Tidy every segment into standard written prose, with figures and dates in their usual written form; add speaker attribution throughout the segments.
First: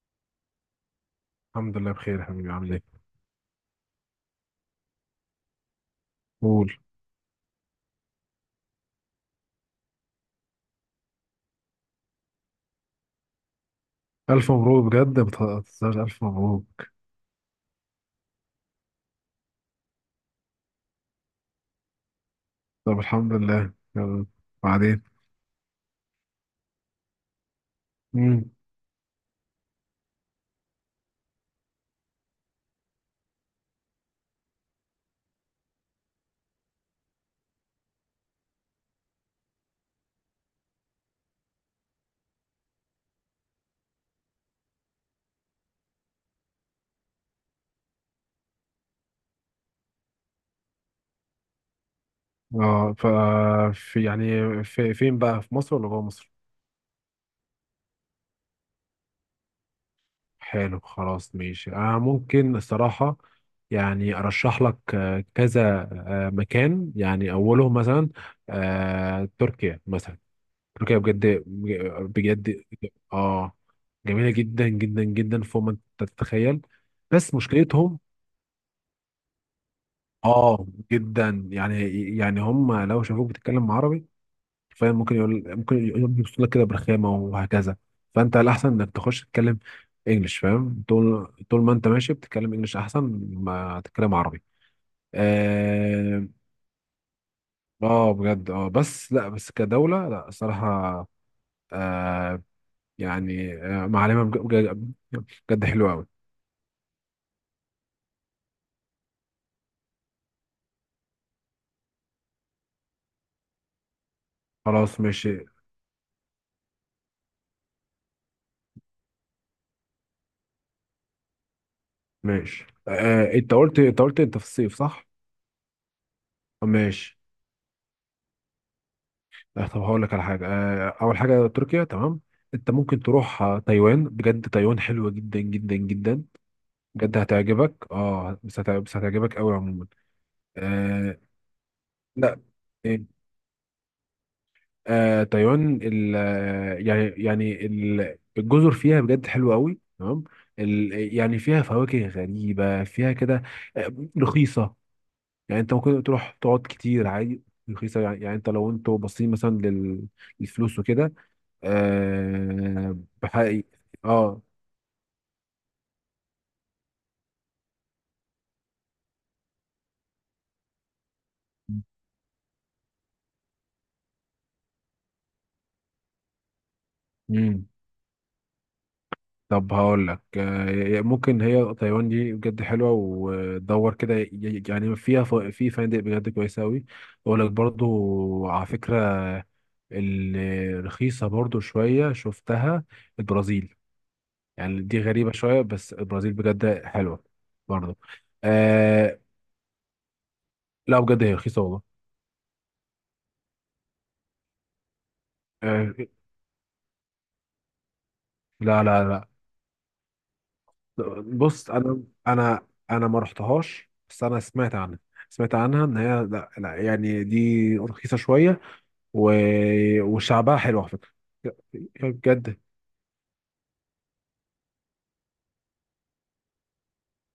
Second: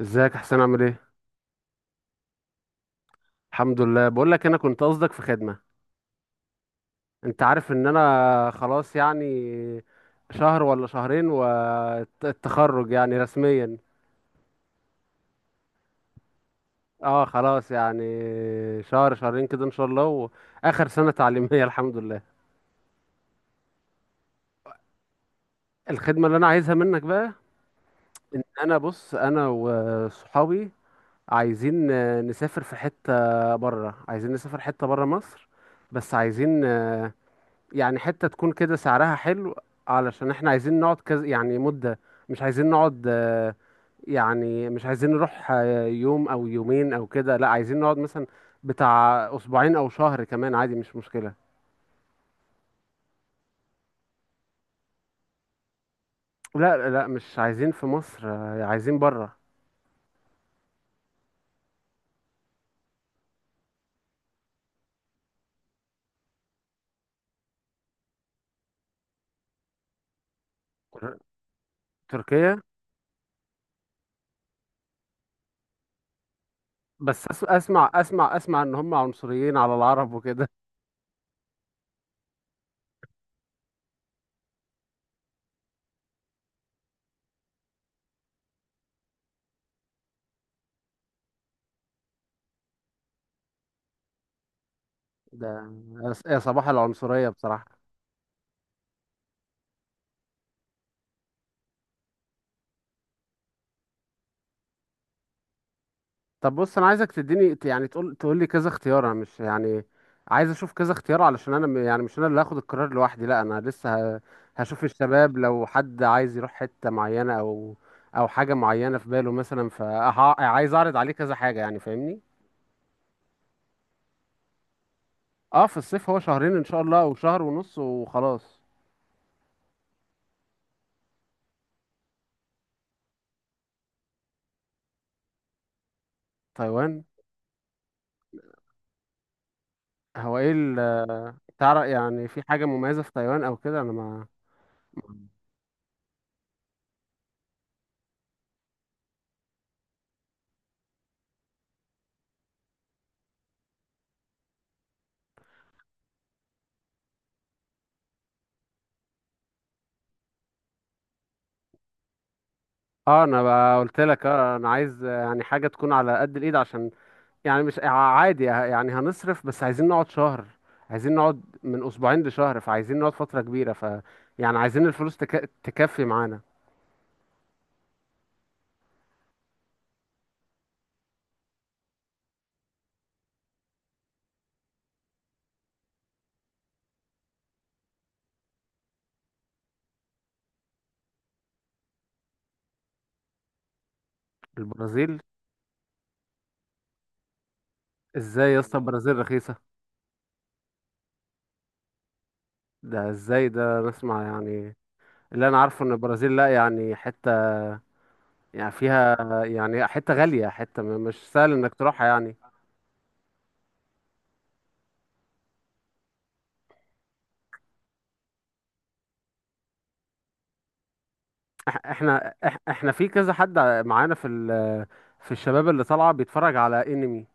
Speaker 1: ازيك يا حسين؟ عامل ايه؟
Speaker 2: الحمد لله بخير يا حبيبي، عامل ايه؟
Speaker 1: الحمد لله. بقول لك انا كنت قصدك في خدمة.
Speaker 2: قول.
Speaker 1: انت عارف ان انا خلاص، يعني شهر ولا شهرين والتخرج يعني رسميا.
Speaker 2: ألف مبروك بجد، بتهزرش، ألف مبروك.
Speaker 1: اه، خلاص يعني شهر شهرين كده ان شاء الله. واخر سنة تعليمية. الحمد لله.
Speaker 2: طب الحمد لله، يلا بعدين.
Speaker 1: الخدمة اللي انا عايزها منك بقى، ان
Speaker 2: مم.
Speaker 1: انا، بص، انا وصحابي عايزين نسافر في حتة بره. عايزين نسافر حتة بره مصر، بس عايزين يعني حتة تكون كده سعرها حلو، علشان احنا عايزين نقعد كذا يعني مدة. مش عايزين نقعد. يعني مش عايزين نروح يوم او يومين او كده، لا عايزين نقعد مثلا بتاع اسبوعين او شهر، كمان عادي، مش مشكلة.
Speaker 2: اه ف في يعني في فين بقى، في مصر ولا جوه مصر؟
Speaker 1: لا لا، مش عايزين في مصر، عايزين بره.
Speaker 2: حلو خلاص ماشي. أنا ممكن الصراحة يعني أرشح لك كذا مكان، يعني أولهم مثلا تركيا مثلا. تركيا بجد،
Speaker 1: تركيا.
Speaker 2: بجد اه جميلة جدا جدا جدا، فوق ما تتخيل.
Speaker 1: بس
Speaker 2: بس
Speaker 1: اسمع
Speaker 2: مشكلتهم
Speaker 1: اسمع اسمع، ان هم عنصريين على العرب وكده.
Speaker 2: اه جدا يعني. يعني هم لو شافوك بتتكلم عربي، فاهم، ممكن يقول يبص لك كده برخامه وهكذا. فانت الاحسن انك تخش تتكلم انجلش، فاهم، طول طول ما انت ماشي بتتكلم انجلش احسن ما تتكلم عربي.
Speaker 1: ده
Speaker 2: اه.
Speaker 1: يا صباح العنصرية بصراحة.
Speaker 2: بجد، بس لا، بس كدوله، لا الصراحه آه يعني معلمه بجد، بجد حلوه قوي.
Speaker 1: طب بص، انا عايزك تديني يعني تقول تقول لي كذا اختيار. انا مش يعني عايز اشوف كذا اختيار، علشان انا يعني مش انا اللي هاخد القرار لوحدي، لا انا لسه هشوف
Speaker 2: خلاص
Speaker 1: الشباب،
Speaker 2: ماشي.
Speaker 1: لو حد عايز يروح حتة معينة او، او حاجة معينة في باله مثلا، فعايز اعرض عليه كذا حاجة يعني، فاهمني.
Speaker 2: ماشي، انت قلت انت في الصيف، صح؟
Speaker 1: اه، في الصيف، هو شهرين ان شاء الله او
Speaker 2: ماشي.
Speaker 1: شهر ونص وخلاص.
Speaker 2: لا طب هقول لك على حاجه، اول حاجه تركيا، تمام. انت ممكن تروح تايوان، بجد تايوان حلوه جدا جدا جدا.
Speaker 1: تايوان.
Speaker 2: بجد هتعجبك. اه بس هتعجبك قوي عموما.
Speaker 1: هو ايه
Speaker 2: آه
Speaker 1: تعرف يعني
Speaker 2: لا،
Speaker 1: في حاجة مميزة
Speaker 2: إيه،
Speaker 1: في تايوان او كده؟ انا ما.
Speaker 2: تايوان ال آه، يعني يعني ال- الجزر فيها بجد حلوه قوي، تمام. يعني فيها فواكه غريبه، فيها كده، آه، رخيصه. يعني انت ممكن تروح تقعد كتير عادي، رخيصه. يعني انت، لو انتوا باصين مثلا للفلوس وكده. أه،
Speaker 1: اه، انا
Speaker 2: بحقيقي،
Speaker 1: بقى قلت لك،
Speaker 2: اه.
Speaker 1: اه انا عايز يعني حاجة تكون على قد الايد، عشان يعني مش عادي يعني هنصرف، بس عايزين نقعد شهر. عايزين نقعد من اسبوعين لشهر، فعايزين نقعد فترة كبيرة، ف يعني عايزين الفلوس تكفي معانا.
Speaker 2: مم. طب هقول لك، ممكن هي تايوان دي بجد حلوه، ودور كده. يعني فيها في فنادق بجد كويسه قوي. اقول لك برضو على فكره، الرخيصه برضو شويه شفتها، البرازيل. يعني دي
Speaker 1: البرازيل؟
Speaker 2: غريبه شويه، بس البرازيل بجد حلوه برضو.
Speaker 1: ازاي يا اسطى البرازيل
Speaker 2: أه،
Speaker 1: رخيصة؟
Speaker 2: لا بجد هي رخيصه والله.
Speaker 1: ده ازاي ده، نسمع يعني. اللي انا عارفه ان
Speaker 2: أه،
Speaker 1: البرازيل، لا يعني حتة، يعني
Speaker 2: لا لا
Speaker 1: فيها،
Speaker 2: لا.
Speaker 1: يعني حتة غالية، حتة مش سهل
Speaker 2: بص،
Speaker 1: انك
Speaker 2: انا
Speaker 1: تروحها يعني.
Speaker 2: انا انا ما رحتهاش، بس انا سمعت عنها. سمعت عنها ان هي، لا, لا يعني دي رخيصه شويه. و... وشعبها حلو على فكره. يا-
Speaker 1: إح- احنا إح-
Speaker 2: بجد.
Speaker 1: احنا في كذا حد معانا في في الشباب اللي طالعة بيتفرج على انمي،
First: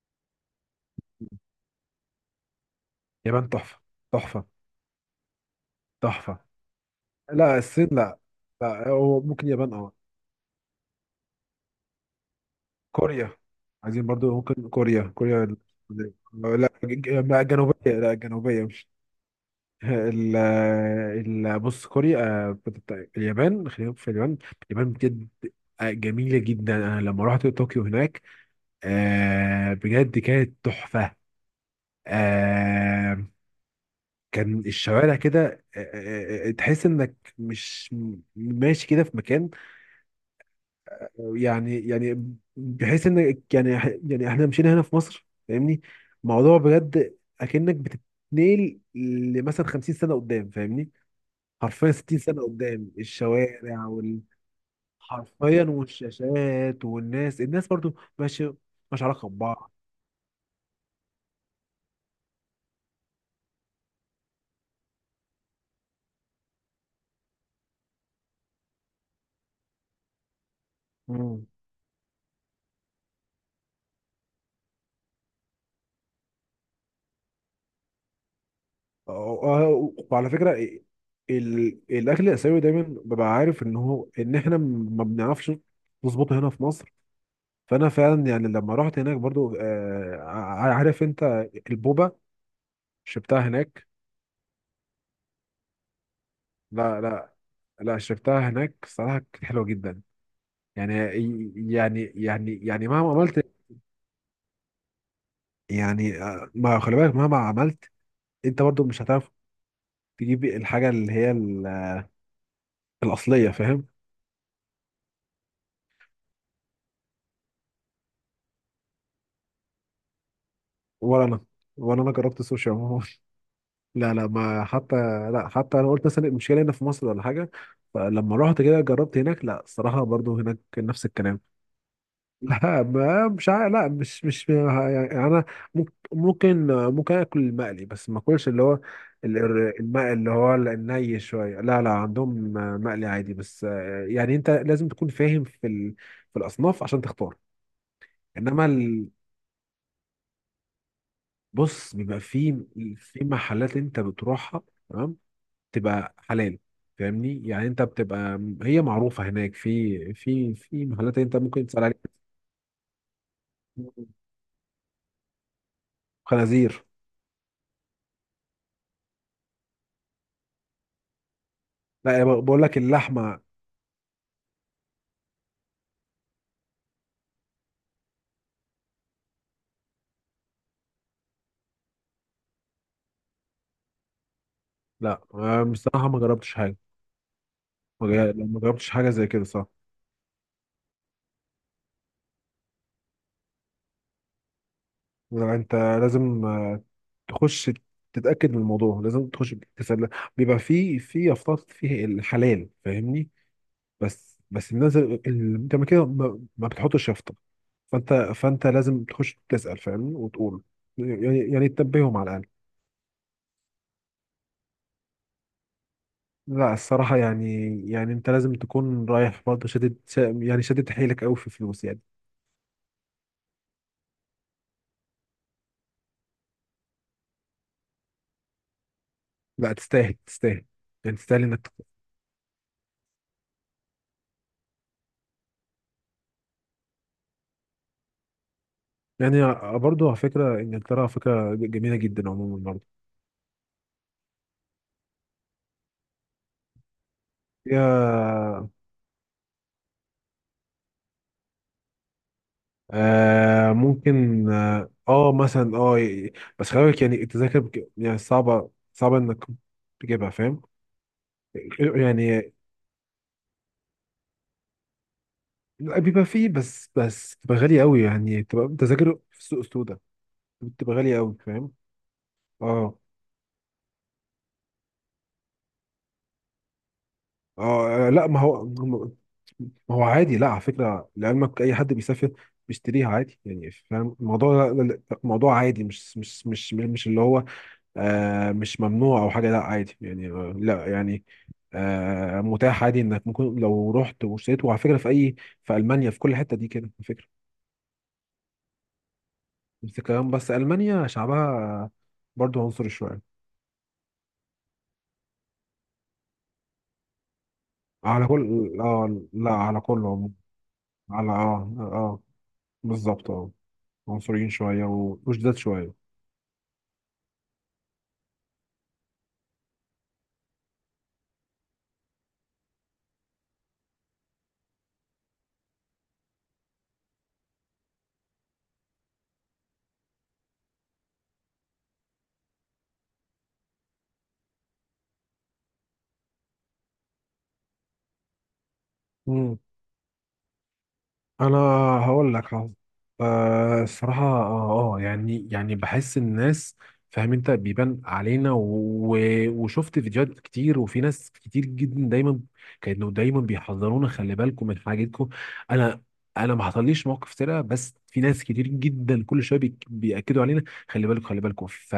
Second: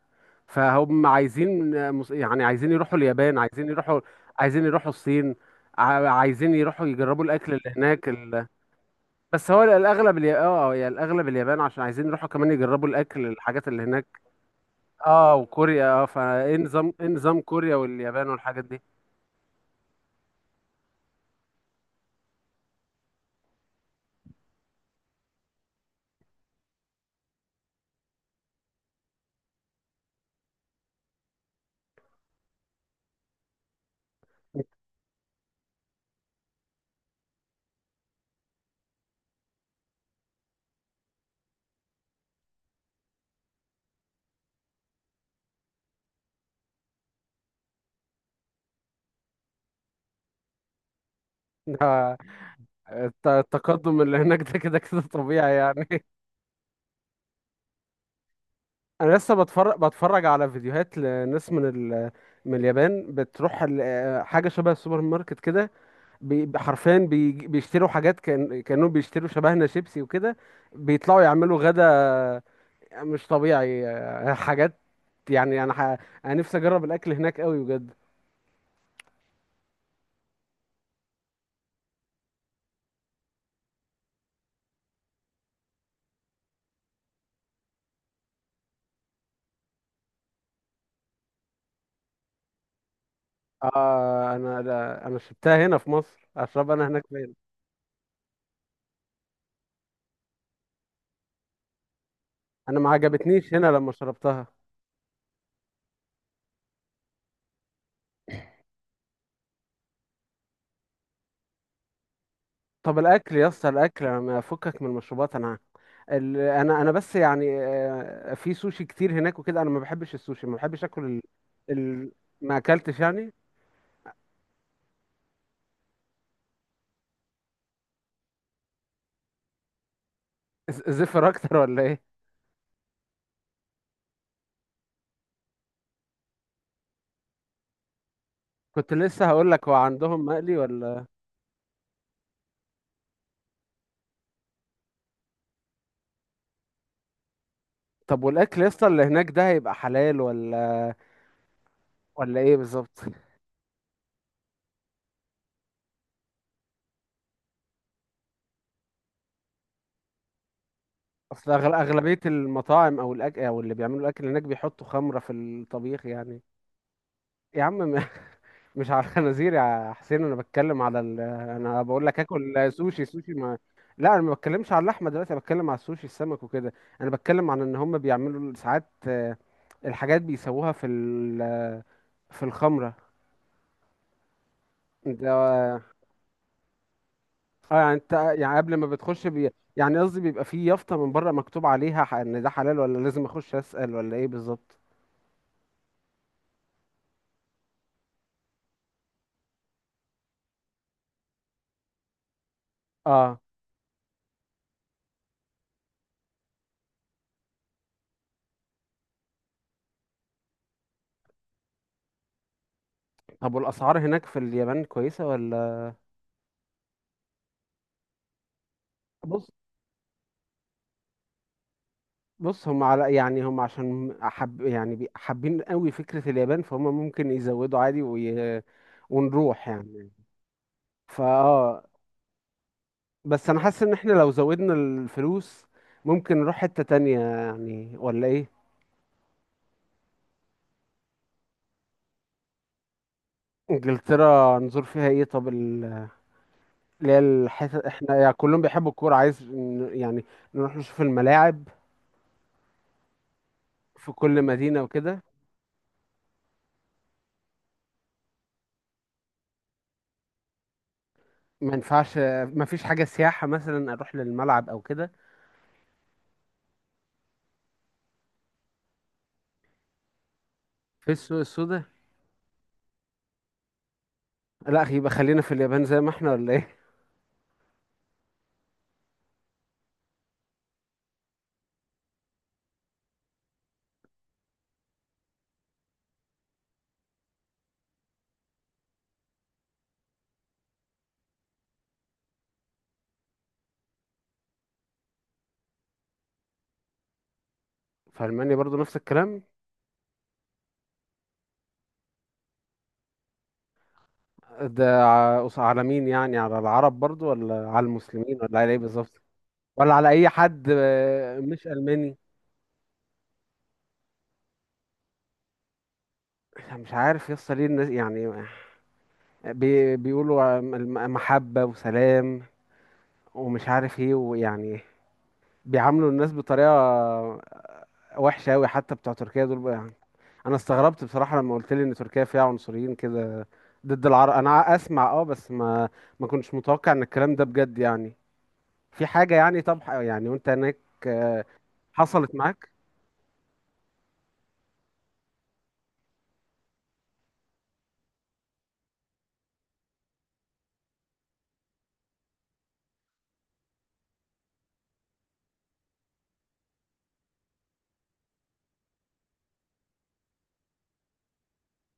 Speaker 1: فهم عايزين يعني عايزين يروحوا اليابان،
Speaker 2: اليابان
Speaker 1: عايزين
Speaker 2: تحفه،
Speaker 1: يروحوا،
Speaker 2: تحفه.
Speaker 1: عايزين يروحوا الصين،
Speaker 2: تحفه.
Speaker 1: عايزين يروحوا يجربوا الاكل
Speaker 2: لا،
Speaker 1: اللي
Speaker 2: الصين
Speaker 1: هناك
Speaker 2: لا. لا هو ممكن
Speaker 1: بس هو
Speaker 2: اليابان، اه.
Speaker 1: الاغلب اه يا الاغلب اليابان، عشان عايزين يروحوا كمان يجربوا الاكل،
Speaker 2: كوريا.
Speaker 1: الحاجات اللي
Speaker 2: عايزين
Speaker 1: هناك.
Speaker 2: برضو، ممكن كوريا،
Speaker 1: اه وكوريا، اه، فايه
Speaker 2: لا،
Speaker 1: نظام، ايه نظام
Speaker 2: لا،
Speaker 1: كوريا
Speaker 2: جنوبيه، لا
Speaker 1: واليابان والحاجات
Speaker 2: جنوبيه.
Speaker 1: دي؟
Speaker 2: ال ال بص، كوريا اليابان، خلينا في اليابان. اليابان بجد جميلة جدا. أنا لما رحت طوكيو هناك، بجد كانت تحفة. آه، كان الشوارع كده، تحس إنك مش ماشي كده في مكان. يعني بحيث إنك، يعني، يعني إحنا مشينا هنا في مصر، فاهمني. موضوع بجد أكنك بتتنقل لمثلا 50 سنة قدام، فاهمني، حرفيا
Speaker 1: آه،
Speaker 2: 60 سنة قدام الشوارع
Speaker 1: التقدم اللي هناك ده كده كده طبيعي
Speaker 2: حرفيا،
Speaker 1: يعني.
Speaker 2: والشاشات والناس، الناس برضو ماشي، مش
Speaker 1: انا
Speaker 2: علاقة
Speaker 1: لسه
Speaker 2: ببعض.
Speaker 1: بتفرج بتفرج على فيديوهات لناس من من اليابان، بتروح حاجه شبه السوبر ماركت كده، حرفيا بيشتروا حاجات، كانوا بيشتروا شبهنا شيبسي وكده، بيطلعوا
Speaker 2: مم.
Speaker 1: يعملوا غدا. مش طبيعي. حاجات، يعني انا انا نفسي اجرب الاكل هناك قوي بجد.
Speaker 2: أه- أه، وعلى فكرة، الأكل الآسيوي دايما ببقى عارف إن هو، إن إحنا ما بنعرفش نظبطه هنا في مصر. فأنا فعلا يعني لما رحت هناك برضو، عارف أنت، البوبا، شربتها هناك.
Speaker 1: آه، انا انا شربتها هنا في مصر، اشرب انا
Speaker 2: لا
Speaker 1: هناك
Speaker 2: لا،
Speaker 1: فين؟
Speaker 2: لا شربتها هناك صراحة، كانت حلوة جدا. يعني
Speaker 1: انا
Speaker 2: يعني
Speaker 1: ما
Speaker 2: مهما عملت،
Speaker 1: عجبتنيش هنا لما شربتها.
Speaker 2: يعني ما، خلي بالك، مهما عملت انت برضو مش هتعرف تجيب الحاجه اللي هي
Speaker 1: طب الاكل يا
Speaker 2: الاصليه،
Speaker 1: اسطى،
Speaker 2: فاهم.
Speaker 1: الاكل، انا ما افكك من المشروبات انا. انا بس يعني، في سوشي كتير هناك وكده، انا ما بحبش السوشي، ما بحبش اكل
Speaker 2: ولا انا،
Speaker 1: ال...
Speaker 2: جربت
Speaker 1: ما
Speaker 2: السوشي
Speaker 1: اكلتش
Speaker 2: عموما.
Speaker 1: يعني.
Speaker 2: لا لا، ما حتى، لا حتى انا قلت مثلا المشكله هنا في مصر ولا حاجه، فلما رحت كده جربت هناك، لا الصراحه برضو هناك نفس
Speaker 1: زفر
Speaker 2: الكلام.
Speaker 1: اكتر ولا ايه؟
Speaker 2: لا، مش عارف، لا مش يعني انا ممكن اكل المقلي، بس ما اكلش اللي هو
Speaker 1: كنت لسه هقول لك، هو
Speaker 2: المقلي
Speaker 1: عندهم
Speaker 2: اللي هو
Speaker 1: مقلي ولا؟
Speaker 2: الني شويه، لا لا عندهم مقلي عادي بس. يعني انت لازم تكون فاهم في في الاصناف عشان تختار.
Speaker 1: طب والاكل
Speaker 2: انما
Speaker 1: يا اسطى اللي هناك ده، هيبقى حلال، ولا
Speaker 2: بص بيبقى
Speaker 1: ولا ايه بالظبط؟
Speaker 2: في محلات انت بتروحها، تمام، تبقى حلال، فاهمني. يعني انت بتبقى هي معروفه هناك، في محلات انت
Speaker 1: اصل
Speaker 2: ممكن تسال عليها.
Speaker 1: اغلبيه المطاعم، او الاكل، او اللي بيعملوا الاكل هناك، بيحطوا خمره في الطبيخ يعني.
Speaker 2: خنازير.
Speaker 1: يا عم مش على الخنازير يا حسين، انا بتكلم على انا بقول لك
Speaker 2: لا، بقول
Speaker 1: اكل
Speaker 2: لك
Speaker 1: سوشي،
Speaker 2: اللحمه.
Speaker 1: ما. لا انا ما بتكلمش على اللحمه دلوقتي، انا بتكلم على السوشي، السمك وكده. انا بتكلم عن ان هم بيعملوا ساعات الحاجات بيسووها في في الخمره
Speaker 2: لا
Speaker 1: ده.
Speaker 2: بصراحة ما جربتش حاجة.
Speaker 1: اه يعني، انت يعني
Speaker 2: ما
Speaker 1: قبل ما
Speaker 2: جربتش حاجة
Speaker 1: بتخش
Speaker 2: زي كده، صح.
Speaker 1: يعني قصدي بيبقى فيه يافطة من بره مكتوب عليها ان ده حلال، ولا لازم اخش اسأل، ولا ايه بالظبط؟
Speaker 2: لا، انت لازم تخش تتأكد من الموضوع، لازم تخش تسأل. بيبقى في أفكار، فيه الحلال، فاهمني.
Speaker 1: اه.
Speaker 2: بس الناس اللي انت، ما كده، ما بتحطش يافطة. فانت لازم تخش تسأل، فاهمني، وتقول، يعني تنبههم على الأقل.
Speaker 1: طب والاسعار هناك في اليابان كويسة ولا؟
Speaker 2: لا الصراحة يعني، يعني انت لازم تكون رايح
Speaker 1: بص،
Speaker 2: برضه، يعني شادد حيلك قوي في فلوس يعني.
Speaker 1: هم على يعني، هم عشان حب يعني حابين قوي فكرة اليابان، فهم ممكن يزودوا عادي ونروح
Speaker 2: لا
Speaker 1: يعني.
Speaker 2: تستاهل، تستاهل، يعني
Speaker 1: فا
Speaker 2: تستاهل انك،
Speaker 1: اه، بس انا حاسس ان احنا لو زودنا الفلوس، ممكن نروح حتة تانية يعني، ولا ايه؟
Speaker 2: يعني، برضه على فكرة إنجلترا، على فكرة جميلة جدا عموما، برضه
Speaker 1: انجلترا نزور فيها ايه طب؟ اللي هي الحتت، احنا يعني كلهم
Speaker 2: فيها.
Speaker 1: بيحبوا الكورة، عايز يعني نروح نشوف الملاعب في كل
Speaker 2: ممكن،
Speaker 1: مدينة وكده.
Speaker 2: مثلا، بس خلي بالك، يعني التذاكر يعني صعبة، صعبة إنك تجيبها، فاهم.
Speaker 1: ما ينفعش؟
Speaker 2: يعني
Speaker 1: ما فيش حاجة سياحة مثلا اروح للملعب او كده؟
Speaker 2: لا، بيبقى فيه بس، تبقى غالية أوي، يعني تبقى تذاكر في السوق السوداء، بتبقى
Speaker 1: في
Speaker 2: غالية أوي،
Speaker 1: السوق
Speaker 2: فاهم.
Speaker 1: السوداء؟
Speaker 2: اه
Speaker 1: لا يبقى خلينا في اليابان زي ما احنا ولا ايه.
Speaker 2: اه، لا ما هو عادي، لا على فكره، لعلمك اي حد بيسافر بيشتريها عادي، يعني، فاهم الموضوع، موضوع عادي، مش، اللي هو مش ممنوع او حاجه، لا عادي يعني، لا يعني متاح عادي انك ممكن لو رحت واشتريت، وعلى فكره في اي، في المانيا، في كل حته دي كده، على فكره.
Speaker 1: في ألمانيا برضو نفس الكلام؟
Speaker 2: بس المانيا شعبها برضو عنصري شويه.
Speaker 1: ده على مين يعني؟ على العرب برضو، ولا على
Speaker 2: على
Speaker 1: المسلمين، ولا على ايه
Speaker 2: كل
Speaker 1: بالظبط؟
Speaker 2: اه لا على
Speaker 1: ولا
Speaker 2: كل
Speaker 1: على اي
Speaker 2: عموم.
Speaker 1: حد
Speaker 2: على اه
Speaker 1: مش ألماني؟
Speaker 2: اه بالظبط، اه، عنصريين شوية وشداد شوية.
Speaker 1: مش عارف يصل ليه الناس يعني، بيقولوا عن محبة وسلام ومش عارف ايه، ويعني بيعاملوا الناس بطريقة وحشة أوي. حتى بتوع تركيا دول بقى يعني، أنا استغربت بصراحة لما قلت لي إن تركيا فيها عنصريين كده ضد العرب. أنا أسمع أه، بس ما، ما كنتش متوقع إن الكلام ده بجد يعني في حاجة
Speaker 2: مم.
Speaker 1: يعني. طب يعني، وأنت هناك آه،
Speaker 2: أنا، هقول
Speaker 1: حصلت
Speaker 2: لك،
Speaker 1: معاك؟
Speaker 2: حظ. الصراحة يعني بحس الناس، فاهم، أنت بيبان علينا وشفت فيديوهات كتير، وفي ناس كتير جدا دايما، كانوا دايما بيحذرونا: خلي بالكم من حاجتكم. أنا، ما حصليش موقف سرقة، بس في ناس كتير جدا كل شوية بيأكدوا علينا، خلي بالكم، خلي بالكم.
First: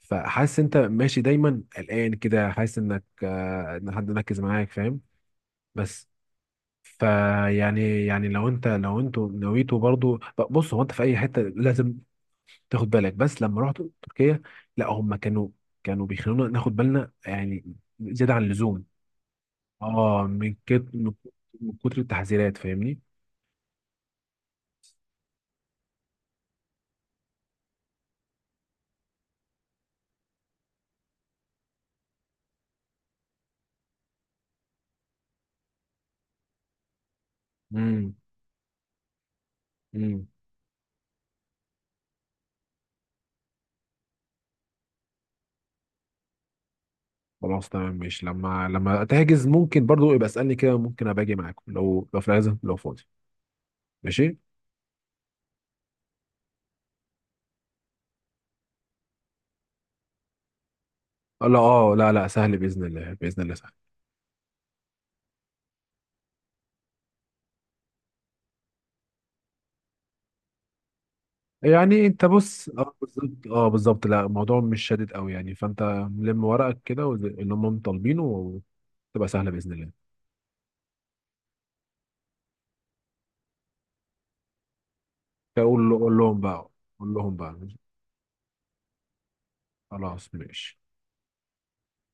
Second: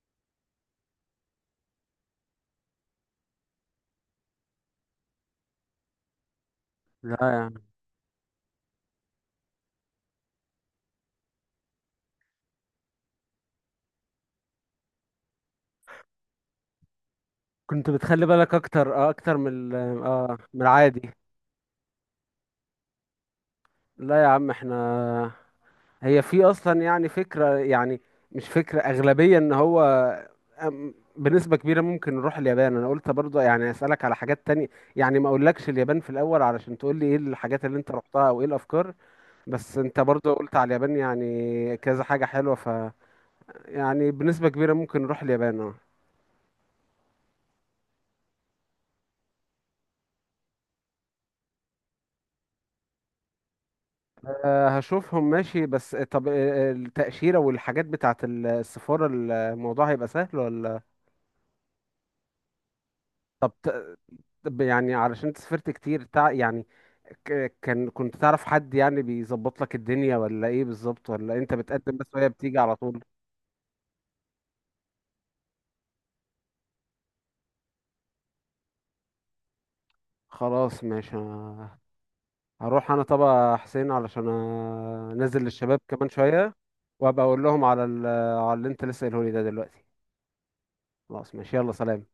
Speaker 2: فحاسس أنت ماشي دايما قلقان كده، حاسس إنك، إن حد مركز معاك، فاهم. بس
Speaker 1: لا يعني
Speaker 2: فيعني لو انتوا نويتوا برضو، بص، هو انت في اي حته لازم تاخد بالك. بس لما رحت تركيا، لا هم كانوا، بيخلونا ناخد بالنا، يعني،
Speaker 1: كنت بتخلي
Speaker 2: زياده عن
Speaker 1: بالك
Speaker 2: اللزوم،
Speaker 1: أكتر، أكتر من ال-
Speaker 2: اه،
Speaker 1: أه
Speaker 2: من
Speaker 1: من
Speaker 2: كت...
Speaker 1: العادي؟
Speaker 2: من من كتر التحذيرات، فاهمني.
Speaker 1: لا يا عم، إحنا هي في اصلا يعني فكره، يعني مش فكره، اغلبيه، ان هو، بنسبه كبيره ممكن نروح اليابان. انا قلت برضه يعني اسالك على حاجات تانية، يعني ما اقولكش اليابان في الاول علشان تقول لي ايه الحاجات اللي انت
Speaker 2: امم
Speaker 1: رحتها او ايه الافكار. بس انت
Speaker 2: امم.
Speaker 1: برضه قلت على اليابان يعني كذا حاجه حلوه، ف يعني بنسبه كبيره ممكن نروح اليابان اه.
Speaker 2: خلاص تمام ماشي، لما تحجز ممكن برضو يبقى اسالني كده، ممكن ابقى اجي معاكم، لو في العزم، لو فاضي. ماشي.
Speaker 1: آه، هشوفهم ماشي. بس طب التاشيره والحاجات بتاعه السفاره، الموضوع هيبقى سهل ولا؟
Speaker 2: لا اه، لا لا، سهل باذن الله، باذن
Speaker 1: طب،
Speaker 2: الله سهل.
Speaker 1: طب يعني علشان انت سافرت كتير، يعني ك... كان كنت تعرف حد يعني بيظبط لك الدنيا، ولا ايه بالظبط؟ ولا انت بتقدم بس
Speaker 2: يعني انت،
Speaker 1: وهي بتيجي
Speaker 2: بص،
Speaker 1: على
Speaker 2: اه
Speaker 1: طول؟
Speaker 2: بالظبط، لا الموضوع مش شادد قوي يعني، فانت لم ورقك كده اللي هم طالبينه، وتبقى سهله باذن الله.
Speaker 1: خلاص ماشي. أنا هروح انا طبعا حسين، علشان انزل للشباب كمان
Speaker 2: قول لهم
Speaker 1: شوية،
Speaker 2: بقى، قول
Speaker 1: وابقى
Speaker 2: لهم
Speaker 1: اقول
Speaker 2: بقى.
Speaker 1: لهم على على اللي انت لسه قايله لي ده دلوقتي.
Speaker 2: خلاص ماشي.
Speaker 1: خلاص ماشي، يلا سلام.